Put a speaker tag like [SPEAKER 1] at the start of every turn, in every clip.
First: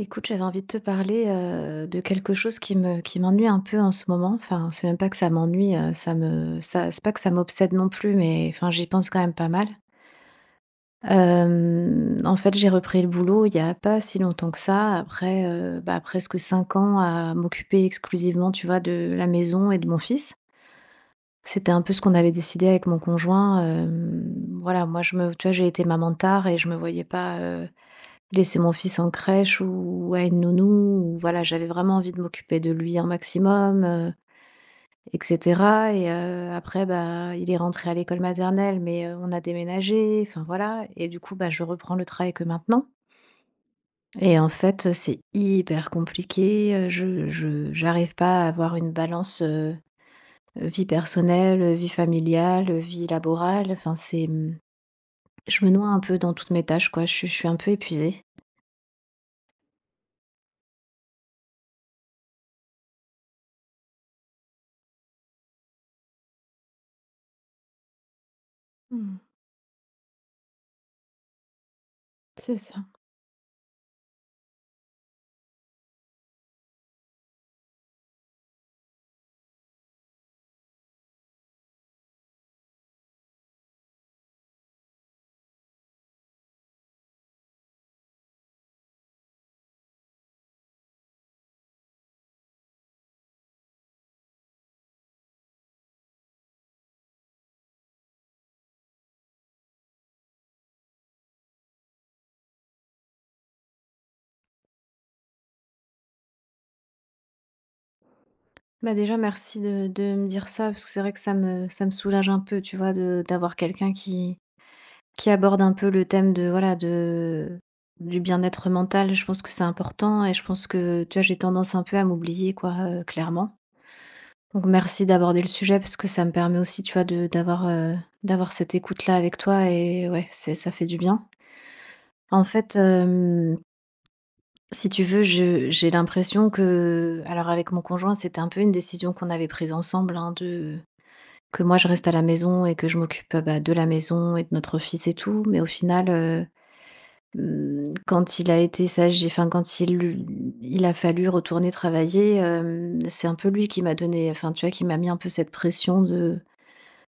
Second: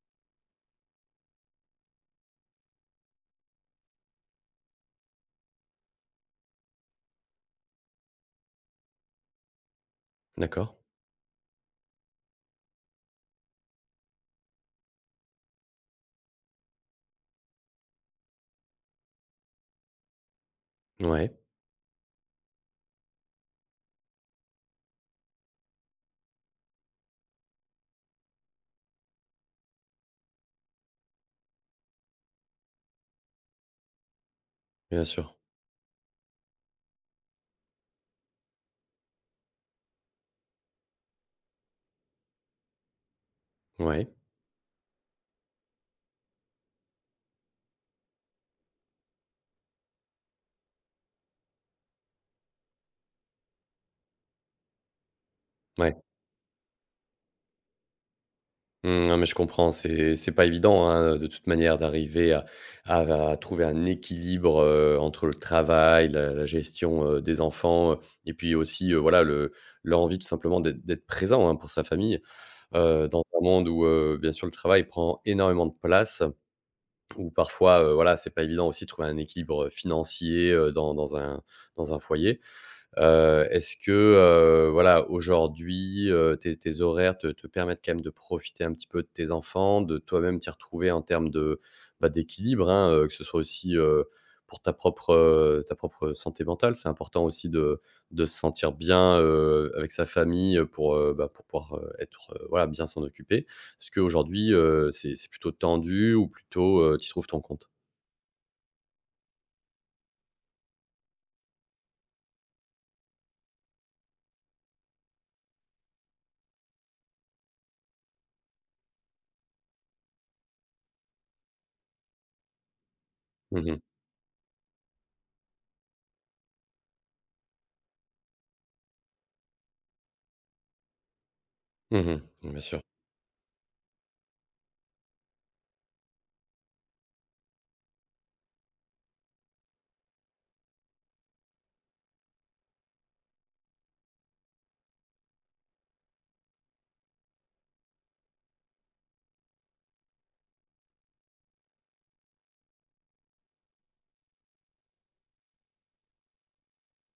[SPEAKER 1] Écoute, j'avais envie de te parler, de quelque chose qui m'ennuie un peu en ce moment. Enfin, c'est même pas que ça m'ennuie, ça me ça c'est pas que ça m'obsède non plus, mais enfin, j'y pense quand même pas mal.
[SPEAKER 2] D'accord.
[SPEAKER 1] En fait, j'ai repris le boulot il y a pas si longtemps que ça, après, bah, presque 5 ans à m'occuper exclusivement, tu vois, de la maison et de mon fils.
[SPEAKER 2] Ouais,
[SPEAKER 1] C'était un peu ce qu'on avait décidé avec mon conjoint, voilà, moi je me tu vois, j'ai été maman tard et je me voyais pas, laisser mon fils en crèche ou à une nounou, ou voilà, j'avais vraiment envie de m'occuper de lui un maximum,
[SPEAKER 2] bien
[SPEAKER 1] et
[SPEAKER 2] sûr.
[SPEAKER 1] cetera. Et après, bah, il est rentré à l'école maternelle, mais on a déménagé, enfin voilà, et du coup, bah, je reprends le travail que maintenant.
[SPEAKER 2] Ouais,
[SPEAKER 1] Et en fait, c'est hyper compliqué, je j'arrive pas à avoir une balance, vie personnelle, vie familiale, vie laborale, enfin c'est, mmh, je me noie
[SPEAKER 2] ouais.
[SPEAKER 1] un peu dans toutes mes tâches, quoi, je suis un peu épuisée.
[SPEAKER 2] Mmh, non, mais je comprends, c'est pas évident, hein, de toute manière d'arriver à va trouver un équilibre, entre le travail, la gestion, des enfants, et puis aussi,
[SPEAKER 1] Mmh,
[SPEAKER 2] voilà, le l'envie tout simplement d'être présent, hein, pour sa famille,
[SPEAKER 1] c'est ça.
[SPEAKER 2] dans un monde où, bien sûr le travail prend énormément de place, où parfois, voilà, c'est pas évident aussi de trouver un équilibre, financier, dans un dans un foyer. Est-ce que, voilà, aujourd'hui, tes horaires te permettent quand même de profiter un petit peu de tes enfants, de toi-même t'y retrouver en termes de, bah, d'équilibre, hein, que ce soit aussi, pour ta propre santé mentale? C'est important aussi de se sentir bien, avec sa famille, pour, bah, pour pouvoir, être, voilà, bien s'en occuper. Est-ce qu'aujourd'hui, c'est plutôt tendu ou plutôt, tu trouves ton compte?
[SPEAKER 1] Bah, déjà merci de me dire ça, parce que c'est vrai que ça me soulage un peu, tu vois, de d'avoir quelqu'un qui aborde un peu le thème de, voilà, de du bien-être mental. Je pense que c'est important et je pense que, tu vois, j'ai tendance un peu à m'oublier, quoi, clairement.
[SPEAKER 2] Mmh mh.
[SPEAKER 1] Donc merci d'aborder le sujet parce que ça me permet aussi, tu vois, d'avoir cette écoute-là avec toi et ouais, c'est ça fait du bien.
[SPEAKER 2] Mmh.
[SPEAKER 1] En
[SPEAKER 2] Bien
[SPEAKER 1] fait,
[SPEAKER 2] sûr.
[SPEAKER 1] si tu veux, je j'ai l'impression que, alors, avec mon conjoint, c'était un peu une décision qu'on avait prise ensemble, hein, de que moi je reste à la maison et que je m'occupe, bah, de la maison et de notre fils et tout, mais au final, mmh, quand il a été sage et enfin quand il a fallu retourner travailler, c'est un peu lui qui m'a donné, enfin tu vois, qui m'a mis un peu cette pression de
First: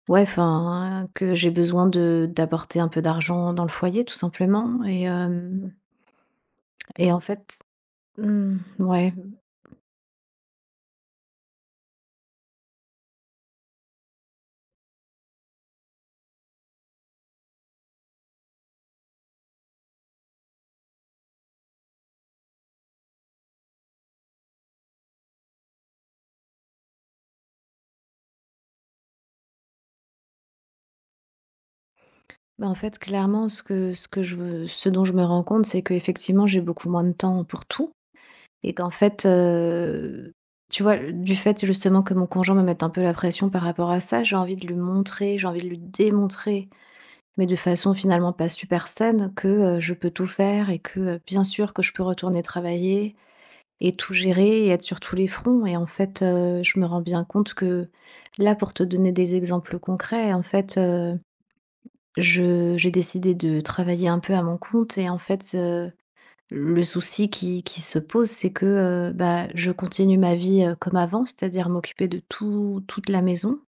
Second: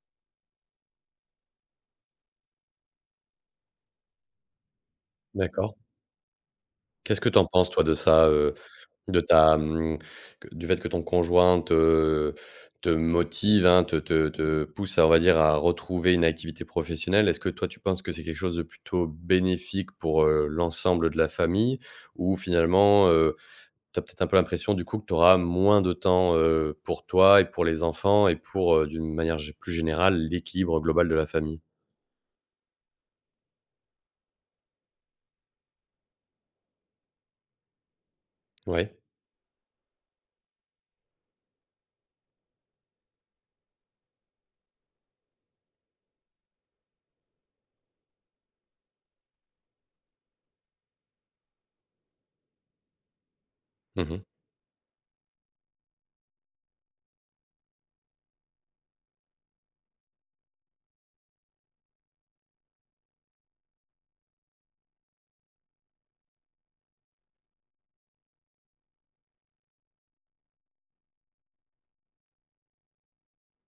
[SPEAKER 1] ouais, enfin, que j'ai besoin de d'apporter un peu d'argent dans le foyer tout simplement. Et hem
[SPEAKER 2] D'accord.
[SPEAKER 1] et en
[SPEAKER 2] Qu'est-ce que tu en
[SPEAKER 1] fait
[SPEAKER 2] penses toi de ça,
[SPEAKER 1] mmh, ouais,
[SPEAKER 2] De ta, que du fait que ton conjoint te motive, hein, te pousse à, on va dire, à retrouver une activité professionnelle. Est-ce que toi, tu penses que c'est quelque chose de plutôt bénéfique pour, l'ensemble de la famille? Ou finalement, tu as peut-être un peu l'impression du coup que tu auras moins de temps, pour toi et pour les enfants et pour, d'une manière gé plus générale, l'équilibre global de la famille?
[SPEAKER 1] bah, en fait, clairement, ce dont je me rends compte, c'est qu'effectivement j'ai beaucoup moins de temps pour tout. Et qu'en
[SPEAKER 2] Ouais.
[SPEAKER 1] fait, tu vois, du fait justement que mon conjoint me mette un peu la pression par rapport à ça, j'ai envie de lui montrer, j'ai envie de lui démontrer, mais de façon finalement pas super saine, que, je peux tout faire et que, bien sûr que je peux retourner travailler et
[SPEAKER 2] Mmh
[SPEAKER 1] tout
[SPEAKER 2] mh.
[SPEAKER 1] gérer et être sur tous les fronts. Et en fait, je me rends bien compte que là, pour te donner des exemples concrets, en fait, je j'ai décidé de travailler un peu à mon compte. Et en fait, le souci qui se pose, c'est que, bah, je continue ma vie, comme avant, c'est-à-dire m'occuper de toute la maison,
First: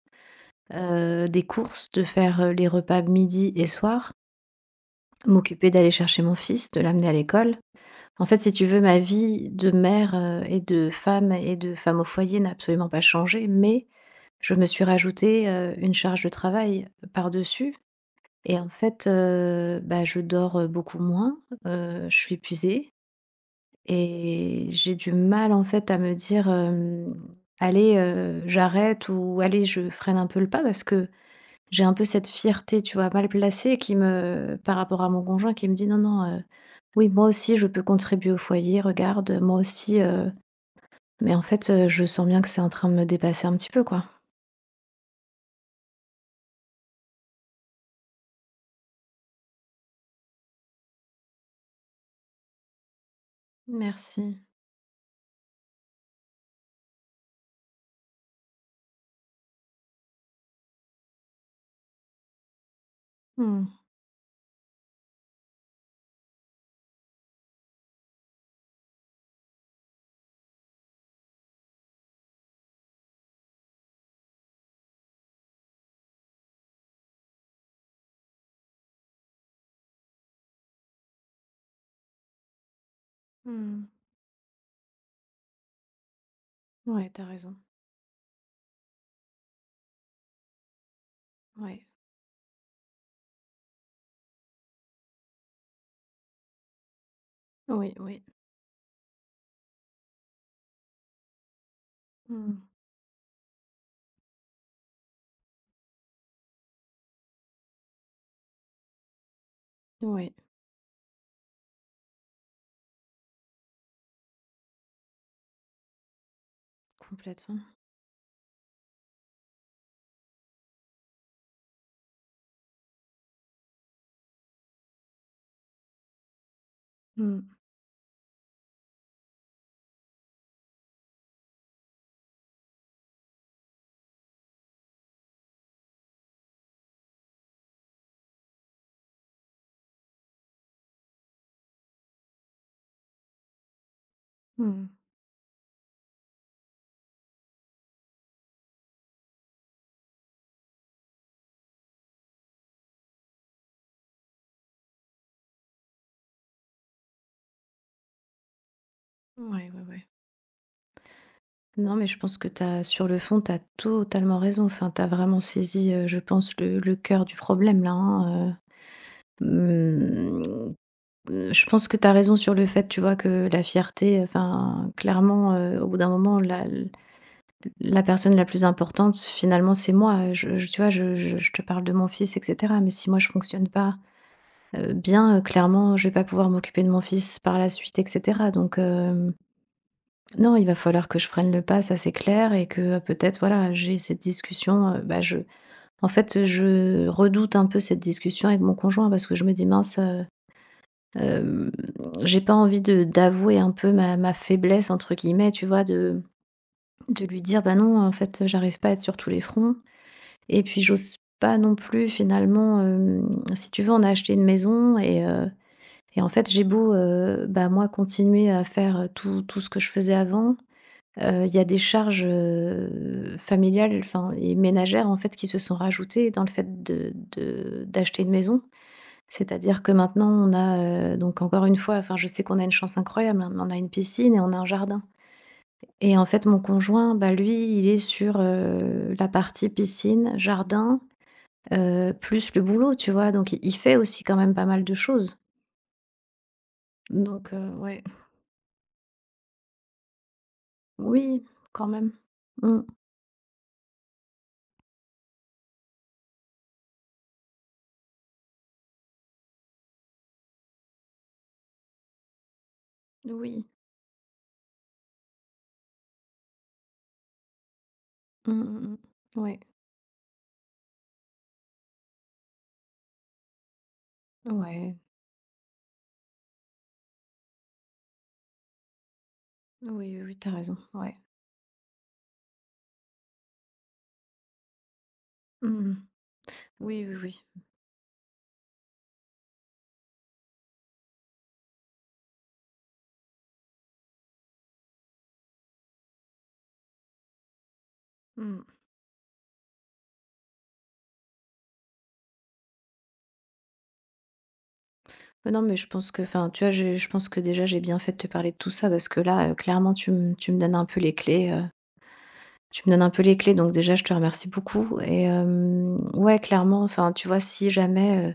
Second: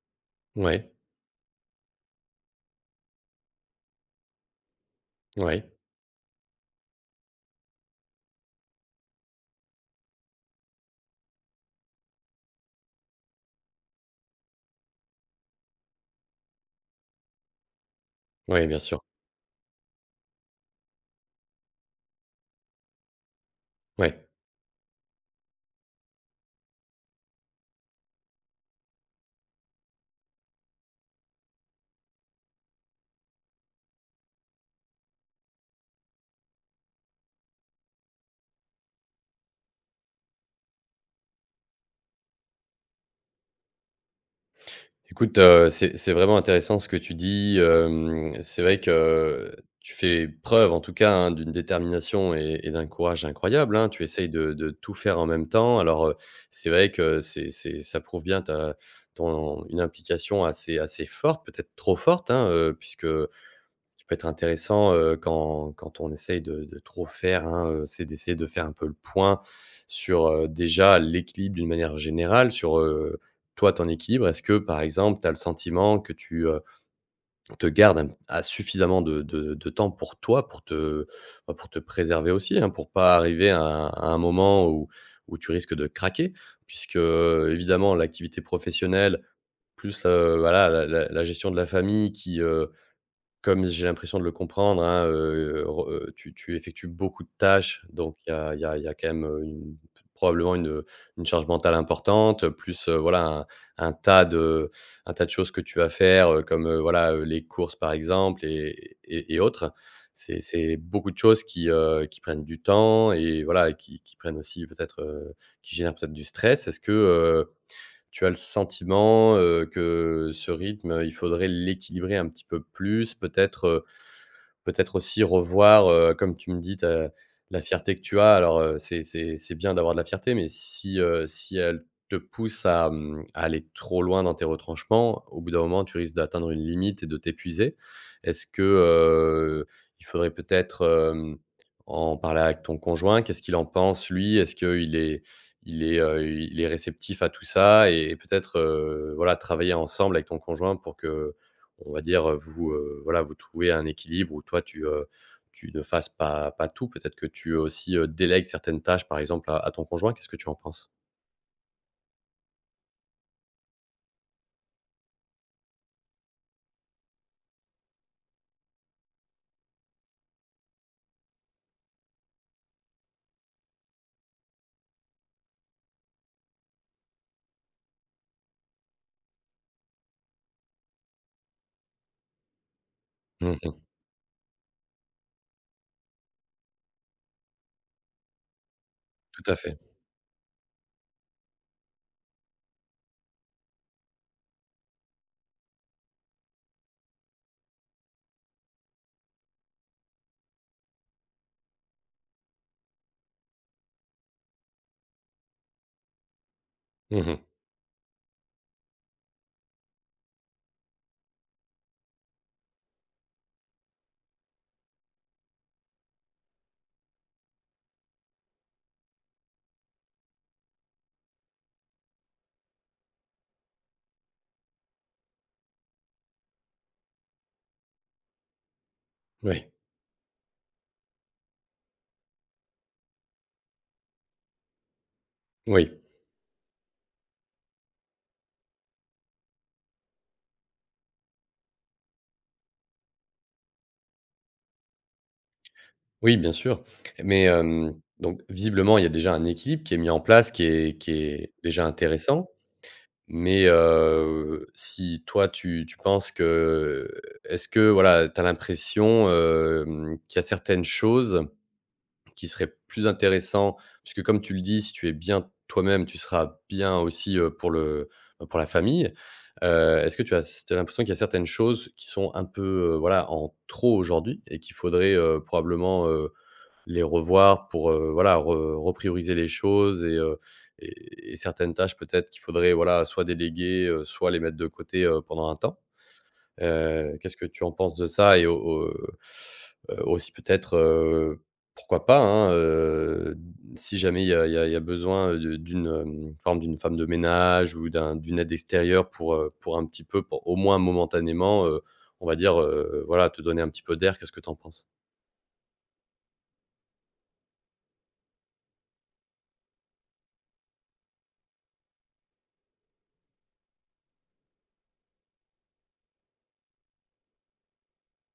[SPEAKER 2] Ouais.
[SPEAKER 1] des courses, de faire, les repas midi et soir,
[SPEAKER 2] Ouais.
[SPEAKER 1] m'occuper d'aller chercher mon fils, de l'amener à l'école. En fait, si tu veux, ma vie de mère, et de femme au foyer n'a absolument pas changé, mais je me suis rajoutée, une charge de travail par-dessus. Et
[SPEAKER 2] Ouais,
[SPEAKER 1] en
[SPEAKER 2] bien sûr.
[SPEAKER 1] fait, bah, je dors, beaucoup moins, je suis épuisée,
[SPEAKER 2] Ouais.
[SPEAKER 1] et j'ai du mal, en fait, à me dire, hem : « Allez, j'arrête » ou « Allez, je freine un peu le pas », parce que j'ai un peu cette fierté, tu vois, mal placée qui me, par rapport à mon conjoint, qui me dit : « Non, non, oui, moi aussi je peux contribuer au foyer, regarde, moi aussi, heu ». Mais en fait, je sens bien que c'est en train de me dépasser un petit peu, quoi.
[SPEAKER 2] Écoute, c'est vraiment intéressant ce que tu dis, hem, c'est vrai que tu fais preuve en tout cas, hein, d'une détermination et d'un courage incroyable, hein. Tu essayes
[SPEAKER 1] Merci.
[SPEAKER 2] de tout faire en même temps. Alors, c'est vrai que c'est ça prouve bien ta ton une implication assez forte, peut-être trop forte, hein, puisque
[SPEAKER 1] Mmh.
[SPEAKER 2] qui peut être intéressant, quand on essaye de trop faire, hein, c'est d'essayer de faire un peu le point sur, déjà l'équilibre d'une manière générale, sur, toi, ton équilibre. Est-ce que, par exemple, tu as le sentiment que tu, te gardes un à suffisamment de temps pour toi, pour te bah, pour te préserver aussi, hein, pour pas arriver à
[SPEAKER 1] Mmh.
[SPEAKER 2] un moment où tu risques de craquer? Puisque,
[SPEAKER 1] Ouais, t'as raison.
[SPEAKER 2] évidemment, l'activité professionnelle plus, voilà, la gestion de la
[SPEAKER 1] Ouais.
[SPEAKER 2] famille qui, comme j'ai l'impression de le comprendre, hein, re tu effectues beaucoup de tâches,
[SPEAKER 1] Oui,
[SPEAKER 2] donc
[SPEAKER 1] oui.
[SPEAKER 2] il y a il y a il y a quand même, une probablement une charge mentale importante,
[SPEAKER 1] Mmh.
[SPEAKER 2] plus, voilà, un tas de choses que tu vas faire, comme, voilà, les courses par exemple et autres.
[SPEAKER 1] Ouais,
[SPEAKER 2] C'est beaucoup de choses qui prennent du temps et voilà, qui prennent aussi peut-être, qui génèrent peut-être du stress. Est-ce que,
[SPEAKER 1] complètement.
[SPEAKER 2] tu as le sentiment, que ce rythme, il faudrait l'équilibrer un petit peu plus, peut-être, peut-être aussi revoir, comme tu me dis, ta
[SPEAKER 1] Mmh.
[SPEAKER 2] la fierté que tu as. Alors, c'est bien d'avoir de la fierté, mais si, si elle te pousse à, à aller trop loin dans tes retranchements, au bout d'un moment, tu risques d'atteindre une limite et de t'épuiser. Est-ce que, il faudrait peut-être, hem, en parler avec ton conjoint? Qu'est-ce qu'il en pense lui? Est-ce
[SPEAKER 1] Mmh.
[SPEAKER 2] qu'il est il est, il est réceptif à tout ça? Et peut-être, voilà, travailler ensemble avec ton conjoint pour que on va dire, vous, voilà, vous trouvez un équilibre où toi tu, tu ne fasses pas tout. Peut-être que tu aussi, délègues certaines tâches, par exemple,
[SPEAKER 1] Ouais,
[SPEAKER 2] à
[SPEAKER 1] ouais,
[SPEAKER 2] ton
[SPEAKER 1] ouais.
[SPEAKER 2] conjoint. Qu'est-ce que tu en penses?
[SPEAKER 1] Non, mais je pense que t'as, sur le fond, tu as totalement raison. Enfin, tu as vraiment saisi, je pense, le cœur du problème là, hein, mmh, mmh, je pense que tu as raison sur le fait, tu vois, que la fierté, enfin, clairement, au bout d'un moment, la personne la plus importante, finalement, c'est moi. Je tu vois, je te parle de mon fils et cetera, mais si moi, je fonctionne
[SPEAKER 2] Mmh.
[SPEAKER 1] pas, bien, clairement, je vais pas pouvoir m'occuper de mon fils par la suite et cetera, donc
[SPEAKER 2] Tout à fait.
[SPEAKER 1] non, il va falloir que je freine le pas, ça c'est clair, et que peut-être, voilà, j'ai cette discussion. Euh, bah, je, en fait, je redoute un peu cette discussion avec mon conjoint parce que je me dis, mince, euh, j'ai pas envie de d'avouer un peu ma, ma faiblesse, entre guillemets, tu vois, de
[SPEAKER 2] Mmh.
[SPEAKER 1] lui dire, bah non, en fait, j'arrive pas à être sur tous les fronts. Et puis, j'ose pas non plus, finalement, si tu veux, on a acheté une maison et en fait, j'ai beau, bah, moi, continuer à faire tout, tout ce que je faisais avant. Il y a des charges, familiales, enfin et ménagères, en fait, qui se sont rajoutées dans le fait de d'acheter une maison.
[SPEAKER 2] Oui.
[SPEAKER 1] C'est-à-dire que maintenant on a, donc encore une fois, enfin, je sais qu'on a une chance incroyable, hein, mais on a une piscine et on a un jardin
[SPEAKER 2] Oui.
[SPEAKER 1] et en fait, mon conjoint, bah, lui, il est sur, la partie piscine, jardin, plus le boulot, tu vois? Donc il fait aussi quand même pas mal de choses.
[SPEAKER 2] Oui, bien sûr. Mais,
[SPEAKER 1] Donc
[SPEAKER 2] hem,
[SPEAKER 1] ouais.
[SPEAKER 2] donc visiblement, il y a déjà un équilibre qui est mis en place, qui est qui
[SPEAKER 1] Oui,
[SPEAKER 2] est déjà
[SPEAKER 1] quand même.
[SPEAKER 2] intéressant.
[SPEAKER 1] Mmh.
[SPEAKER 2] Mais, si toi tu penses que est-ce que, voilà, tu as l'impression, hem, qu'il y a certaines choses qui serait plus
[SPEAKER 1] Oui.
[SPEAKER 2] intéressant, puisque comme tu le dis, si tu es bien toi-même, tu seras bien aussi, pour le bah,
[SPEAKER 1] Mmh,
[SPEAKER 2] pour la
[SPEAKER 1] mmh
[SPEAKER 2] famille.
[SPEAKER 1] mh. Ouais.
[SPEAKER 2] Est-ce que tu as t'as l'impression qu'il y a certaines choses qui sont un peu, voilà, en trop aujourd'hui et qu'il
[SPEAKER 1] Ouais.
[SPEAKER 2] faudrait, probablement, les revoir pour, voilà, re reprioriser les choses
[SPEAKER 1] Oui, oui, oui, tu raison, ouais.
[SPEAKER 2] et certaines tâches peut-être qu'il faudrait, voilà, soit déléguer, soit les mettre de côté, pendant un temps?
[SPEAKER 1] Mmh. Oui, oui,
[SPEAKER 2] Qu'est-ce
[SPEAKER 1] oui.
[SPEAKER 2] que tu en penses de ça? Et aussi peut-être, pourquoi pas, hein, si jamais il y a il y a il y a besoin, de d'une, hem, par exemple d'une femme de ménage ou d'une aide
[SPEAKER 1] Mmh.
[SPEAKER 2] extérieure pour un petit peu, pour au moins momentanément, on va dire, voilà, te donner un petit peu d'air. Qu'est-ce que tu en penses?
[SPEAKER 1] Mais non, mais je pense que, enfin, tu vois, j'ai je pense que déjà j'ai bien fait de te parler de tout ça parce que là, clairement tu me donnes un peu les clés, tu me donnes un peu les clés donc déjà je te remercie beaucoup. Et ouais, clairement, enfin, tu vois, si jamais,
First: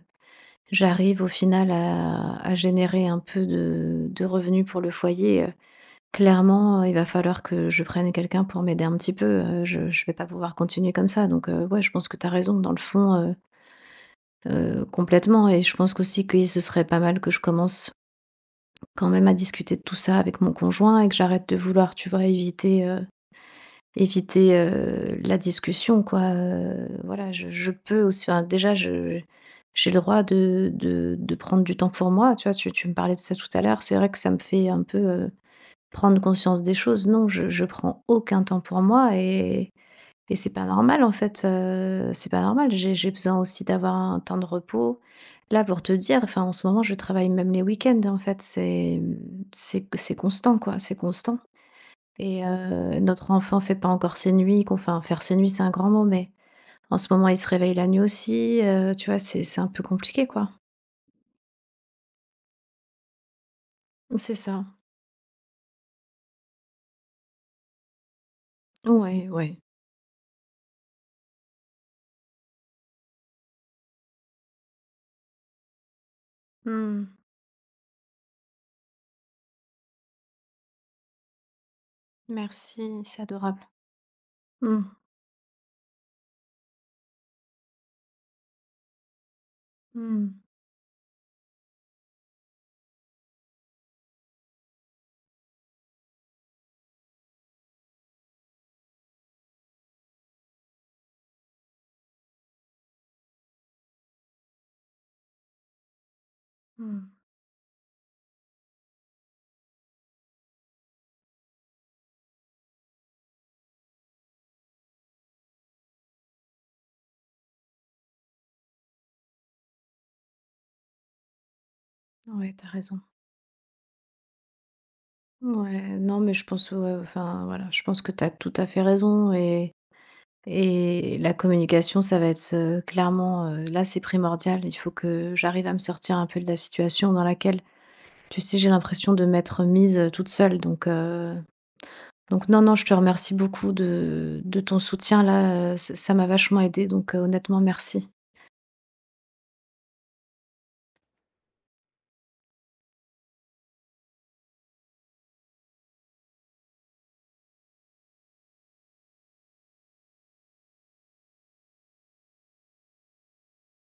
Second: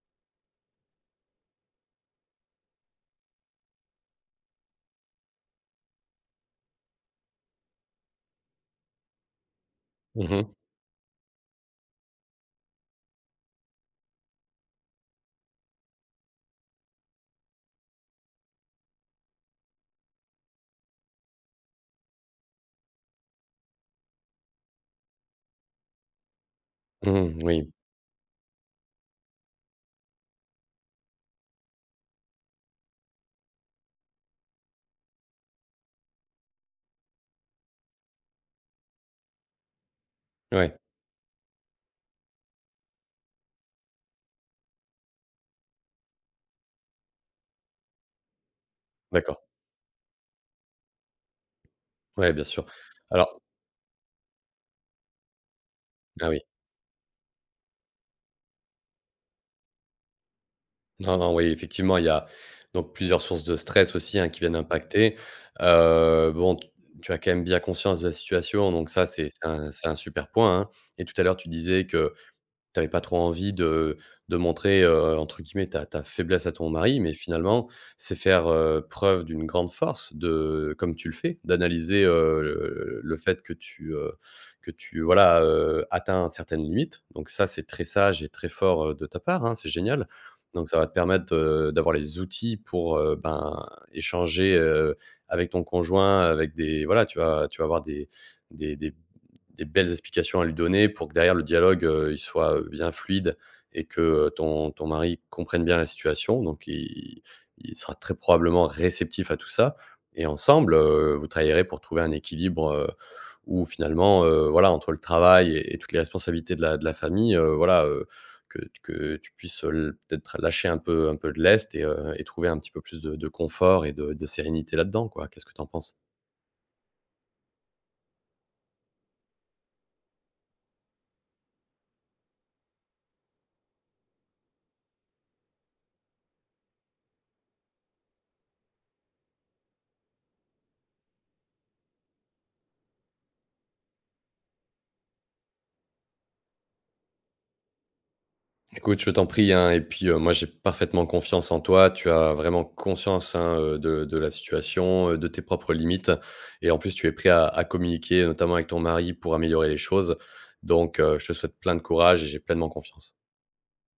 [SPEAKER 1] j'arrive au final à générer un peu de revenus pour le foyer, clairement, il va falloir que je prenne quelqu'un pour m'aider un petit peu, je vais pas
[SPEAKER 2] Mmh
[SPEAKER 1] pouvoir
[SPEAKER 2] mh.
[SPEAKER 1] continuer comme ça, donc ouais, je pense que t'as raison dans le fond, heu, complètement. Et je pense qu'aussi que ce serait pas mal que je commence quand même à discuter de tout ça avec mon conjoint et que j'arrête de vouloir, tu vois, éviter, la discussion, quoi, voilà,
[SPEAKER 2] Mmh,
[SPEAKER 1] je
[SPEAKER 2] oui.
[SPEAKER 1] peux aussi, enfin déjà, je j'ai le droit de prendre du temps pour moi, tu vois? Tu me parlais de ça tout à l'heure, c'est vrai que ça me fait un peu, prendre conscience des choses. Non, je prends aucun temps pour moi, et c'est pas
[SPEAKER 2] Ouais,
[SPEAKER 1] normal en fait, c'est pas normal. J'ai besoin aussi d'avoir un temps de repos. Là, pour te dire, enfin, en ce moment je travaille même les week-ends, en fait, c'est, mmh,
[SPEAKER 2] d'accord.
[SPEAKER 1] c'est constant quoi, c'est constant.
[SPEAKER 2] Ouais, bien
[SPEAKER 1] Et
[SPEAKER 2] sûr.
[SPEAKER 1] notre
[SPEAKER 2] Alors
[SPEAKER 1] enfant fait pas encore ses nuits, qu'on, enfin, faire ses nuits c'est un grand mot,
[SPEAKER 2] ah
[SPEAKER 1] mais
[SPEAKER 2] oui.
[SPEAKER 1] en ce moment il se réveille la nuit aussi, tu vois? C'est un peu compliqué, quoi.
[SPEAKER 2] Non, non, oui, effectivement, il y a donc plusieurs sources de stress aussi, hein,
[SPEAKER 1] C'est
[SPEAKER 2] qui viennent
[SPEAKER 1] ça.
[SPEAKER 2] impacter. Bon, t tu as quand même bien conscience de la situation, donc ça,
[SPEAKER 1] Ouais, ouais.
[SPEAKER 2] c'est un super point, hein, et tout à l'heure, tu disais que t'avais pas trop envie de montrer, entre guillemets, ta faiblesse à ton mari,
[SPEAKER 1] Mmh.
[SPEAKER 2] mais finalement, c'est faire, preuve d'une grande force de comme tu le fais, d'analyser,
[SPEAKER 1] Merci,
[SPEAKER 2] le
[SPEAKER 1] c'est
[SPEAKER 2] fait
[SPEAKER 1] adorable.
[SPEAKER 2] que
[SPEAKER 1] Mmh.
[SPEAKER 2] tu, voilà, atteins certaines limites. Donc ça, c'est très sage et très fort, de ta part, hein, c'est génial.
[SPEAKER 1] Mmh.
[SPEAKER 2] Donc ça va te permettre, d'avoir les outils pour, ben, échanger, avec ton conjoint, avec des voilà, tu vas avoir des des belles explications à lui donner pour que derrière le dialogue, il soit, bien fluide et que, ton mari comprenne bien la situation. Donc
[SPEAKER 1] Mmh.
[SPEAKER 2] il sera très probablement réceptif à tout ça et ensemble, vous travaillerez pour trouver un équilibre, où finalement, voilà, entre le travail et toutes les responsabilités de la famille, voilà, que tu puisses, peut-être lâcher un peu de lest et trouver
[SPEAKER 1] Ouais,
[SPEAKER 2] un
[SPEAKER 1] t'as
[SPEAKER 2] petit peu
[SPEAKER 1] raison.
[SPEAKER 2] plus de confort et de sérénité là-dedans, quoi. Qu'est-ce que tu en
[SPEAKER 1] Ouais,
[SPEAKER 2] penses?
[SPEAKER 1] non, mais je pense, ouais, enfin, voilà, je pense que tu as tout à fait raison. Et la communication, ça va être, clairement, là, c'est primordial. Il faut que j'arrive à me sortir un peu de la situation dans laquelle, tu sais, j'ai l'impression de m'être mise, toute seule, donc non, non, je te remercie beaucoup de ton soutien là, heu. Ça ça m'a vachement aidée, donc honnêtement, merci.
[SPEAKER 2] Écoute, je t'en prie, hein, et puis, moi, j'ai parfaitement confiance en toi. Tu as vraiment conscience, hein, de la situation, de tes propres limites et en plus, tu es prêt à communiquer, notamment avec ton mari, pour améliorer les choses. Donc, je te souhaite plein de courage et j'ai pleinement confiance.